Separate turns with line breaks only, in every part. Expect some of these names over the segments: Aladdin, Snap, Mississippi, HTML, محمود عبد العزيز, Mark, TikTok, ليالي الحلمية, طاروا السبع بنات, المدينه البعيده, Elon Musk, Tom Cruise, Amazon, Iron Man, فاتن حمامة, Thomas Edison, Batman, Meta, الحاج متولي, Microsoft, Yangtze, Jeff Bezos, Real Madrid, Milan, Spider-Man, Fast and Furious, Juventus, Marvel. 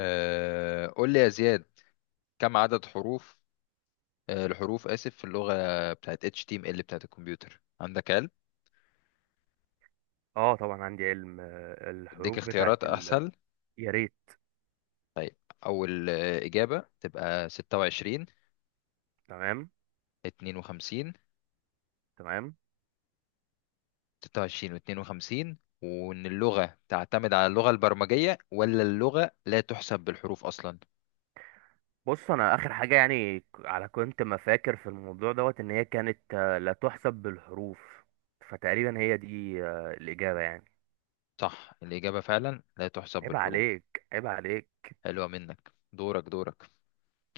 قول لي يا زياد، كم عدد حروف الحروف، آسف، في اللغة بتاعت HTML بتاعت الكمبيوتر، عندك علم؟
اه طبعا عندي علم.
اديك
الحروف بتاعت
اختيارات
ال...
أسهل؟
يا ريت.
طيب. أول إجابة تبقى 26،
تمام.
52،
تمام.
26 و52، وإن اللغة تعتمد على اللغة البرمجية، ولا اللغة لا تحسب بالحروف أصلا؟
بص انا اخر حاجه يعني ك- على كنت ما فاكر في الموضوع دوت ان هي كانت لا تحسب بالحروف، فتقريبا هي دي الاجابه يعني.
صح، الإجابة فعلا لا تحسب
عيب
بالحروف.
عليك، عيب عليك.
حلوة منك. دورك، دورك.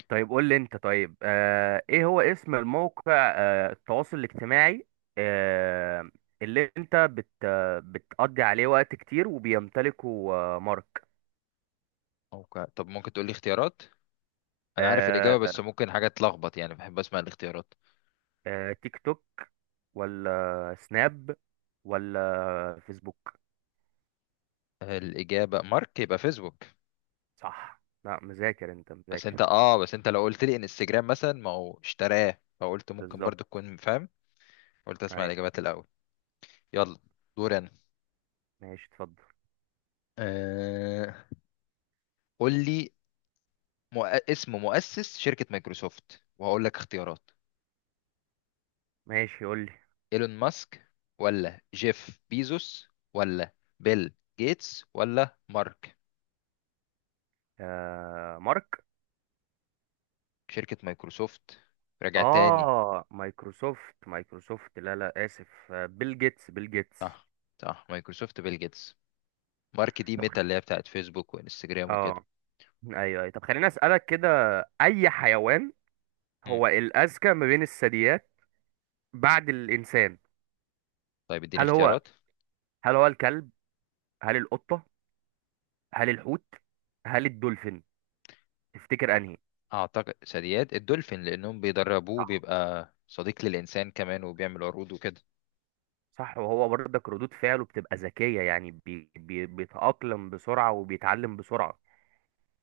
طيب قول لي انت. طيب ايه هو اسم الموقع التواصل الاجتماعي آه اللي انت بت آه، بتقضي عليه وقت كتير وبيمتلكه مارك.
أوكي. طب ممكن تقول لي اختيارات؟ أنا عارف الإجابة
آه،
بس ممكن حاجة تلخبط، يعني بحب أسمع الاختيارات.
تيك توك، ولا سناب، ولا فيسبوك؟
الإجابة مارك، يبقى فيسبوك.
صح. لا مذاكر، انت
بس انت
مذاكر.
بس انت لو قلت لي انستجرام مثلا، ما هو اشتراه، فقلت ممكن
بالظبط.
برضو تكون فاهم. قلت اسمع
ايوه.
الإجابات الأول. يلا. دور انا.
ماشي، اتفضل.
آه... قول لي. مؤ... اسم مؤسس شركة مايكروسوفت، وهقول لك اختيارات.
ماشي قول لي.
ايلون ماسك، ولا جيف بيزوس، ولا بيل جيتس، ولا مارك؟
آه مارك.
شركة مايكروسوفت، راجع تاني.
اه مايكروسوفت، مايكروسوفت، لا لا اسف، بيل جيتس، بيل جيتس.
صح، صح، مايكروسوفت بيل جيتس. مارك دي
طب خ-
ميتا اللي هي بتاعت فيسبوك وانستجرام وكده.
اه. ايوه، أيوة. طب خليني اسالك كده، اي حيوان هو الاذكى ما بين الثدييات بعد الانسان؟
طيب اديني
هل هو
اختيارات.
هل هو الكلب؟ هل القطه؟ هل الحوت؟ هل الدولفين؟ تفتكر انهي؟
اعتقد ثدييات الدولفين، لانهم بيدربوه،
صح.
بيبقى صديق للانسان كمان وبيعمل عروض وكده.
صح، وهو برضك ردود فعله بتبقى ذكية، يعني بي بي بيتأقلم بسرعة وبيتعلم بسرعة،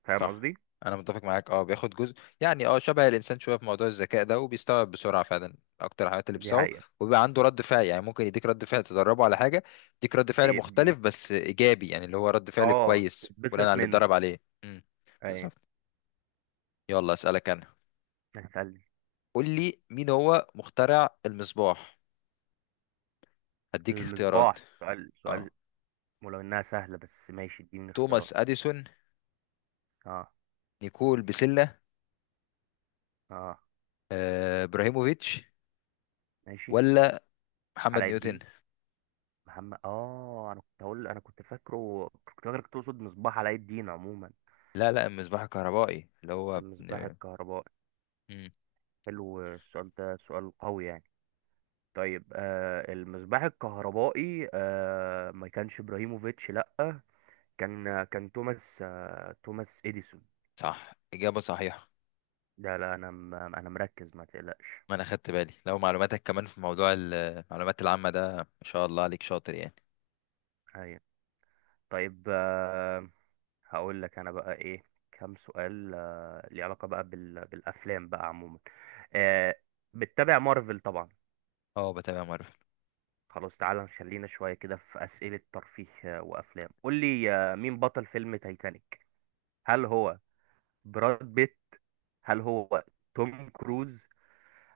فاهم
صح،
قصدي؟
انا متفق معاك. اه بياخد جزء يعني، شبه الانسان شويه في موضوع الذكاء ده، وبيستوعب بسرعه فعلا اكتر الحاجات اللي
دي
بتستوعب.
حقيقة.
وبيبقى عنده رد فعل، يعني ممكن يديك رد فعل تدربه على حاجه، يديك رد فعل
بي- م-
مختلف بس ايجابي، يعني اللي هو رد فعل
اه
كويس بناء
تتبسط
على اللي
منه.
اتدرب عليه
ايوه.
بالظبط. يلا اسالك انا.
هسأل.
قول لي، مين هو مخترع المصباح؟ هديك اختيارات.
المصباح؟ سؤال،
اه
سؤال. ولو انها سهلة بس ماشي، اديني اختيارات.
توماس اديسون،
اه.
نيكول بسلة،
اه.
ابراهيموفيتش،
ماشي.
ولا محمد
علاء
نيوتن؟
الدين. محمد، اه انا كنت هقول، انا كنت فاكره، كنت فاكرك تقصد مصباح علاء الدين عموما.
لا، لا، المصباح الكهربائي اللي هو
المصباح الكهربائي؟
مم.
حلو السؤال ده، سؤال قوي يعني. طيب المصباح الكهربائي، ما كانش ابراهيموفيتش، لا، كان توماس، توماس اديسون.
صح، إجابة صحيحة.
ده لا انا انا مركز ما تقلقش.
ما انا خدت بالي، لو معلوماتك كمان في موضوع المعلومات العامة ده، ما شاء الله عليك، شاطر يعني.
ايوه. طيب آه، هقول لك انا بقى ايه، كام سؤال ليه علاقة بقى بالافلام بقى عموما. آه، بتتابع مارفل طبعا.
اه، بتابع مارفل.
خلاص تعالى نخلينا شوية كده في أسئلة ترفيه وأفلام. قول لي مين بطل فيلم تايتانيك؟ هل هو براد بيت؟ هل هو توم كروز؟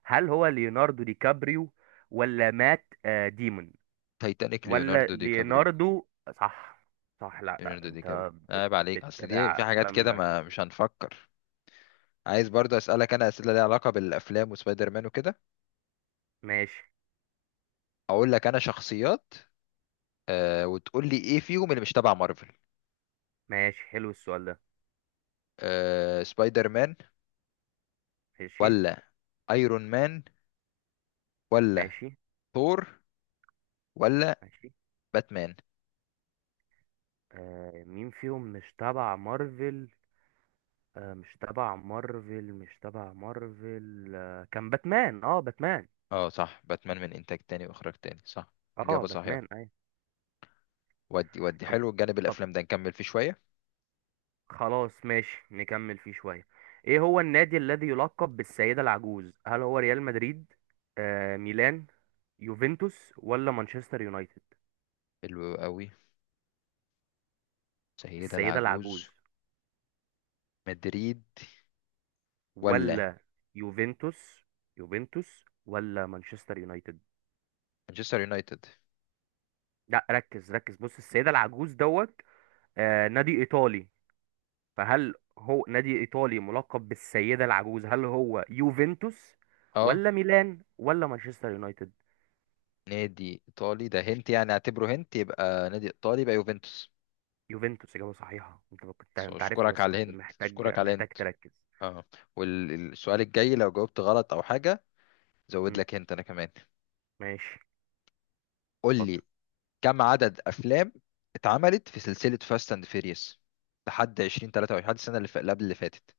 هل هو ليوناردو دي كابريو؟ ولا مات ديمون؟
تايتانيك،
ولا
ليوناردو دي كابريو.
ليوناردو؟ صح. صح. لا لا
ليوناردو دي كابريو، عيب عليك، اصل دي
بتتابع
في حاجات كده
افلام
ما
كتير؟
مش هنفكر. عايز برضو اسالك انا اسئله ليها علاقه بالافلام وسبايدر مان وكده.
ماشي.
اقول لك انا شخصيات، وتقول لي ايه فيهم اللي مش تبع مارفل.
ماشي. حلو السؤال ده.
سبايدر مان،
ماشي.
ولا ايرون مان، ولا
ماشي.
ثور، ولا
ماشي.
باتمان؟
آه مين فيهم مش تبع مارفل؟ آه مش تبع مارفل، مش تبع مارفل، آه كان باتمان، اه باتمان.
اه، صح، باتمان من انتاج تاني واخراج تاني، صح.
اه
اجابه صحيحه.
باتمان اي.
ودي
طب،
حلو، جانب
طب،
الافلام ده نكمل فيه شويه.
خلاص ماشي نكمل فيه شوية. ايه هو النادي الذي يلقب بالسيدة العجوز؟ هل هو ريال مدريد؟ آه ميلان؟ يوفنتوس؟ ولا مانشستر يونايتد؟
حلو قوي. سيده
السيدة
العجوز.
العجوز؟
مدريد، ولا
ولا يوفنتوس؟ يوفنتوس ولا مانشستر يونايتد؟
مانشستر يونايتد؟
لا ركز، ركز، بص السيدة العجوز دوت آه نادي ايطالي. فهل هو نادي ايطالي ملقب بالسيدة العجوز؟ هل هو يوفنتوس؟
اه،
ولا ميلان؟ ولا مانشستر يونايتد؟
نادي ايطالي، ده هنت يعني، اعتبره هنت، يبقى نادي ايطالي، يبقى يوفنتوس.
يوفنتوس إجابة صحيحة. أنت كنت،
بس
أنت عارفها
اشكرك
بس
على
كنت
الهنت،
محتاج،
اشكرك على
محتاج
الهنت.
تركز.
اه. والسؤال الجاي لو جاوبت غلط او حاجه، زود
مم.
لك هنت انا كمان.
ماشي،
قول لي،
اتفضل.
كم عدد افلام اتعملت في سلسله فاست اند فيريوس لحد 2023، لحد السنه اللي اللي قبل اللي فاتت؟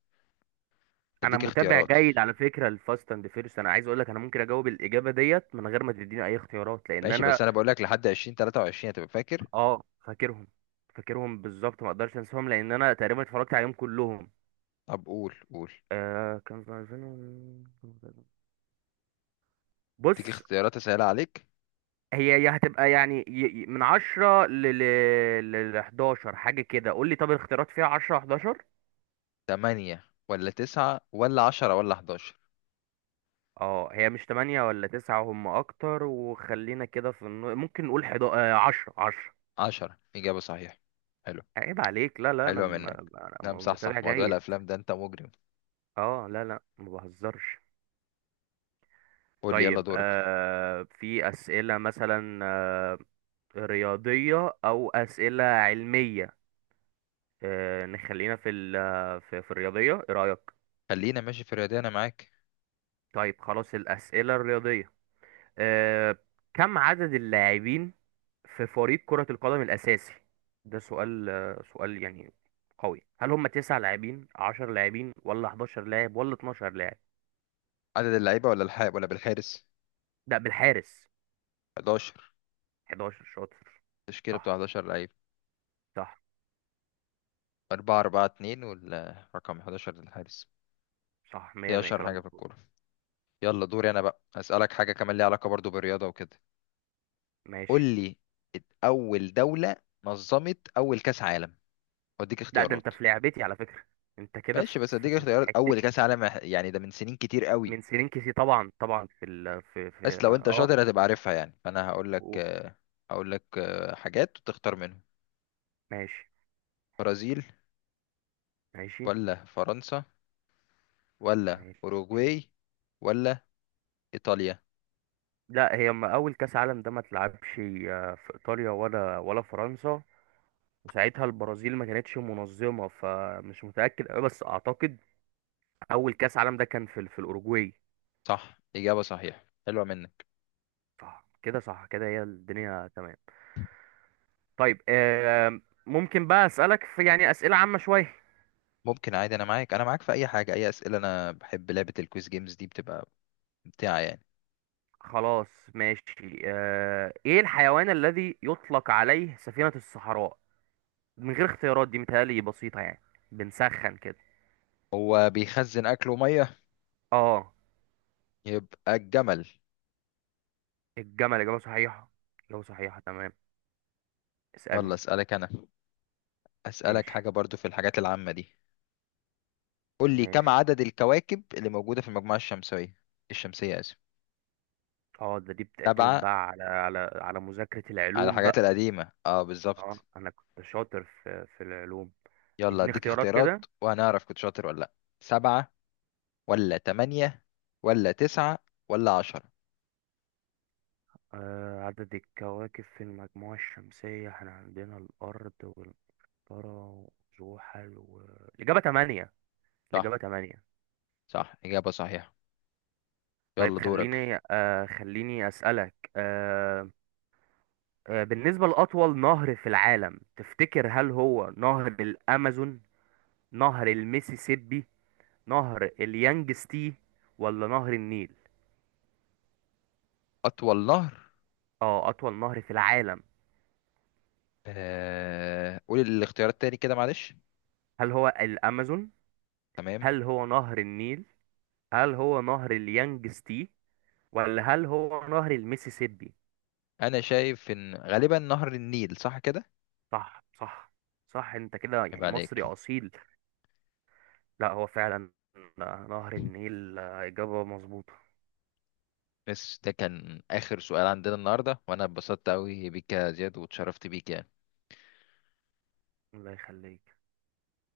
أنا
اديك
متابع
اختيارات.
جيد على فكرة لفاست أند فيرست، أنا عايز أقول لك أنا ممكن أجاوب الإجابة ديت من غير ما تديني أي اختيارات، لأن
ماشي
أنا،
بس انا بقول لك لحد 2023 هتبقى فاكر.
أه فاكرهم، فاكرهم بالظبط، ما أقدرش أنساهم لأن أنا تقريبا اتفرجت عليهم كلهم.
طب قول، قول.
كان في 2000،
اديك
بص
اختيارات اسهل عليك.
هي، هي هتبقى يعني من 10 ل 11 حاجة كده. قول لي طب الاختيارات فيها 10، 11.
8 ولا 9 ولا 10 ولا 11؟
اه هي مش تمانية ولا تسعة، هم اكتر، وخلينا كده في النو... ممكن نقول حدا عشرة، عشرة.
10، اجابه صحيحه. حلو.
عيب عليك. لا لا انا,
حلوه
م...
منك.
أنا
نعم، صح، صح،
متابع
موضوع
جيد.
الافلام ده انت مجرم.
اه لا لا ما بهزرش.
قول لي، يلا
طيب
دورك.
آه في اسئلة مثلا آه، رياضية او اسئلة علمية، نخلينا في ال... في الرياضية، ايه رأيك؟
خلينا ماشي في الرياضه، انا معاك.
طيب خلاص الاسئلة الرياضية. آه كم عدد اللاعبين في فريق كرة القدم الأساسي؟ ده سؤال سؤال يعني قوي. هل هم تسع لاعبين، عشر لاعبين، ولا 11 لاعب، ولا 12 لاعب؟
عدد اللعيبه ولا الحارس ولا بالحارس؟
ده بالحارس.
11.
11 شاطر.
التشكيله بتاع
صح.
11 لعيب.
صح.
أربعة أربعة اتنين، والرقم 11 للحارس.
صح، 100،
دي
100
أشهر
كلام
حاجة في
مظبوط.
الكورة. يلا دوري، أنا بقى هسألك حاجة كمان ليها علاقة برضو بالرياضة وكده. قول
ماشي.
لي، أول دولة نظمت أول كأس عالم، وأديك
لا ده انت
اختيارات.
في لعبتي على فكرة، انت كده
ماشي بس
في،
أديك
في
اختيارات.
حتتي.
أول كأس عالم يعني ده من سنين كتير قوي.
من سنين كتير، طبعا طبعا في ال، في
بس لو أنت
اه.
شاطر هتبقى عارفها يعني، فأنا
و-
هقول لك حاجات وتختار منهم.
ماشي.
برازيل،
ماشي.
ولا فرنسا، ولا
ماشي.
أوروجواي، ولا إيطاليا؟
لا هي ما اول كاس عالم ده ما اتلعبش في ايطاليا ولا فرنسا، وساعتها البرازيل ما كانتش منظمة، فمش متأكد أوي بس أعتقد أول كأس عالم ده كان في في الأوروجواي.
صح، إجابة صحيحة، حلوة منك.
صح كده. صح كده هي الدنيا تمام. طيب آم، ممكن بقى أسألك في يعني أسئلة عامة شوية.
ممكن عادي، انا معاك، انا معاك في اي حاجه. اي اسئله، انا بحب لعبه الكويز جيمز دي، بتبقى ممتعه يعني.
خلاص ماشي. آه، إيه الحيوان الذي يطلق عليه سفينة الصحراء؟ من غير اختيارات دي متهيألي بسيطة يعني، بنسخن كده.
هو بيخزن اكل وميه،
اه.
يبقى الجمل.
الجمل إجابة صحيحة. إجابة صحيحة، تمام.
يلا
اسألني.
اسالك انا، اسالك
ماشي.
حاجه برضو في الحاجات العامه دي. قول لي، كم
ماشي.
عدد الكواكب اللي موجوده في المجموعه الشمسيه، الشمسيه، اسف.
اه ده دي بتعتمد
سبعه؟
بقى على، على، على مذاكرة
على
العلوم
الحاجات
بقى.
القديمه، اه،
اه
بالظبط.
انا كنت شاطر في، في العلوم.
يلا
اديني
اديك
اختيارات
اختيارات
كده.
وهنعرف كنت شاطر ولا لا. سبعه، ولا تمانية، ولا تسعة، ولا عشرة؟
آه عدد الكواكب في المجموعة الشمسية، احنا عندنا الأرض والمشتري وزحل و... الإجابة تمانية.
صح،
الإجابة تمانية.
صح، إجابة صحيحة.
طيب
يلا دورك.
خليني آه، خليني أسألك آه، آه بالنسبة لأطول نهر في العالم، تفتكر هل هو نهر الأمازون؟ نهر الميسيسيبي؟ نهر اليانجستي؟ ولا نهر النيل؟
أطول نهر.
اه اطول نهر في العالم.
قول الاختيارات تاني كده، معلش.
هل هو الامازون؟
تمام.
هل هو نهر النيل؟ هل هو نهر اليانجستي؟ ولا هل هو نهر الميسيسيبي؟
انا شايف ان غالبا نهر النيل، صح كده؟
صح. صح. صح انت كده
يبقى
يعني
عليك.
مصري اصيل. لا هو فعلا نهر النيل اجابة مظبوطة.
بس ده كان اخر سؤال عندنا النهارده، وانا اتبسطت قوي بيك يا زياد، واتشرفت بيك يعني.
الله يخليك.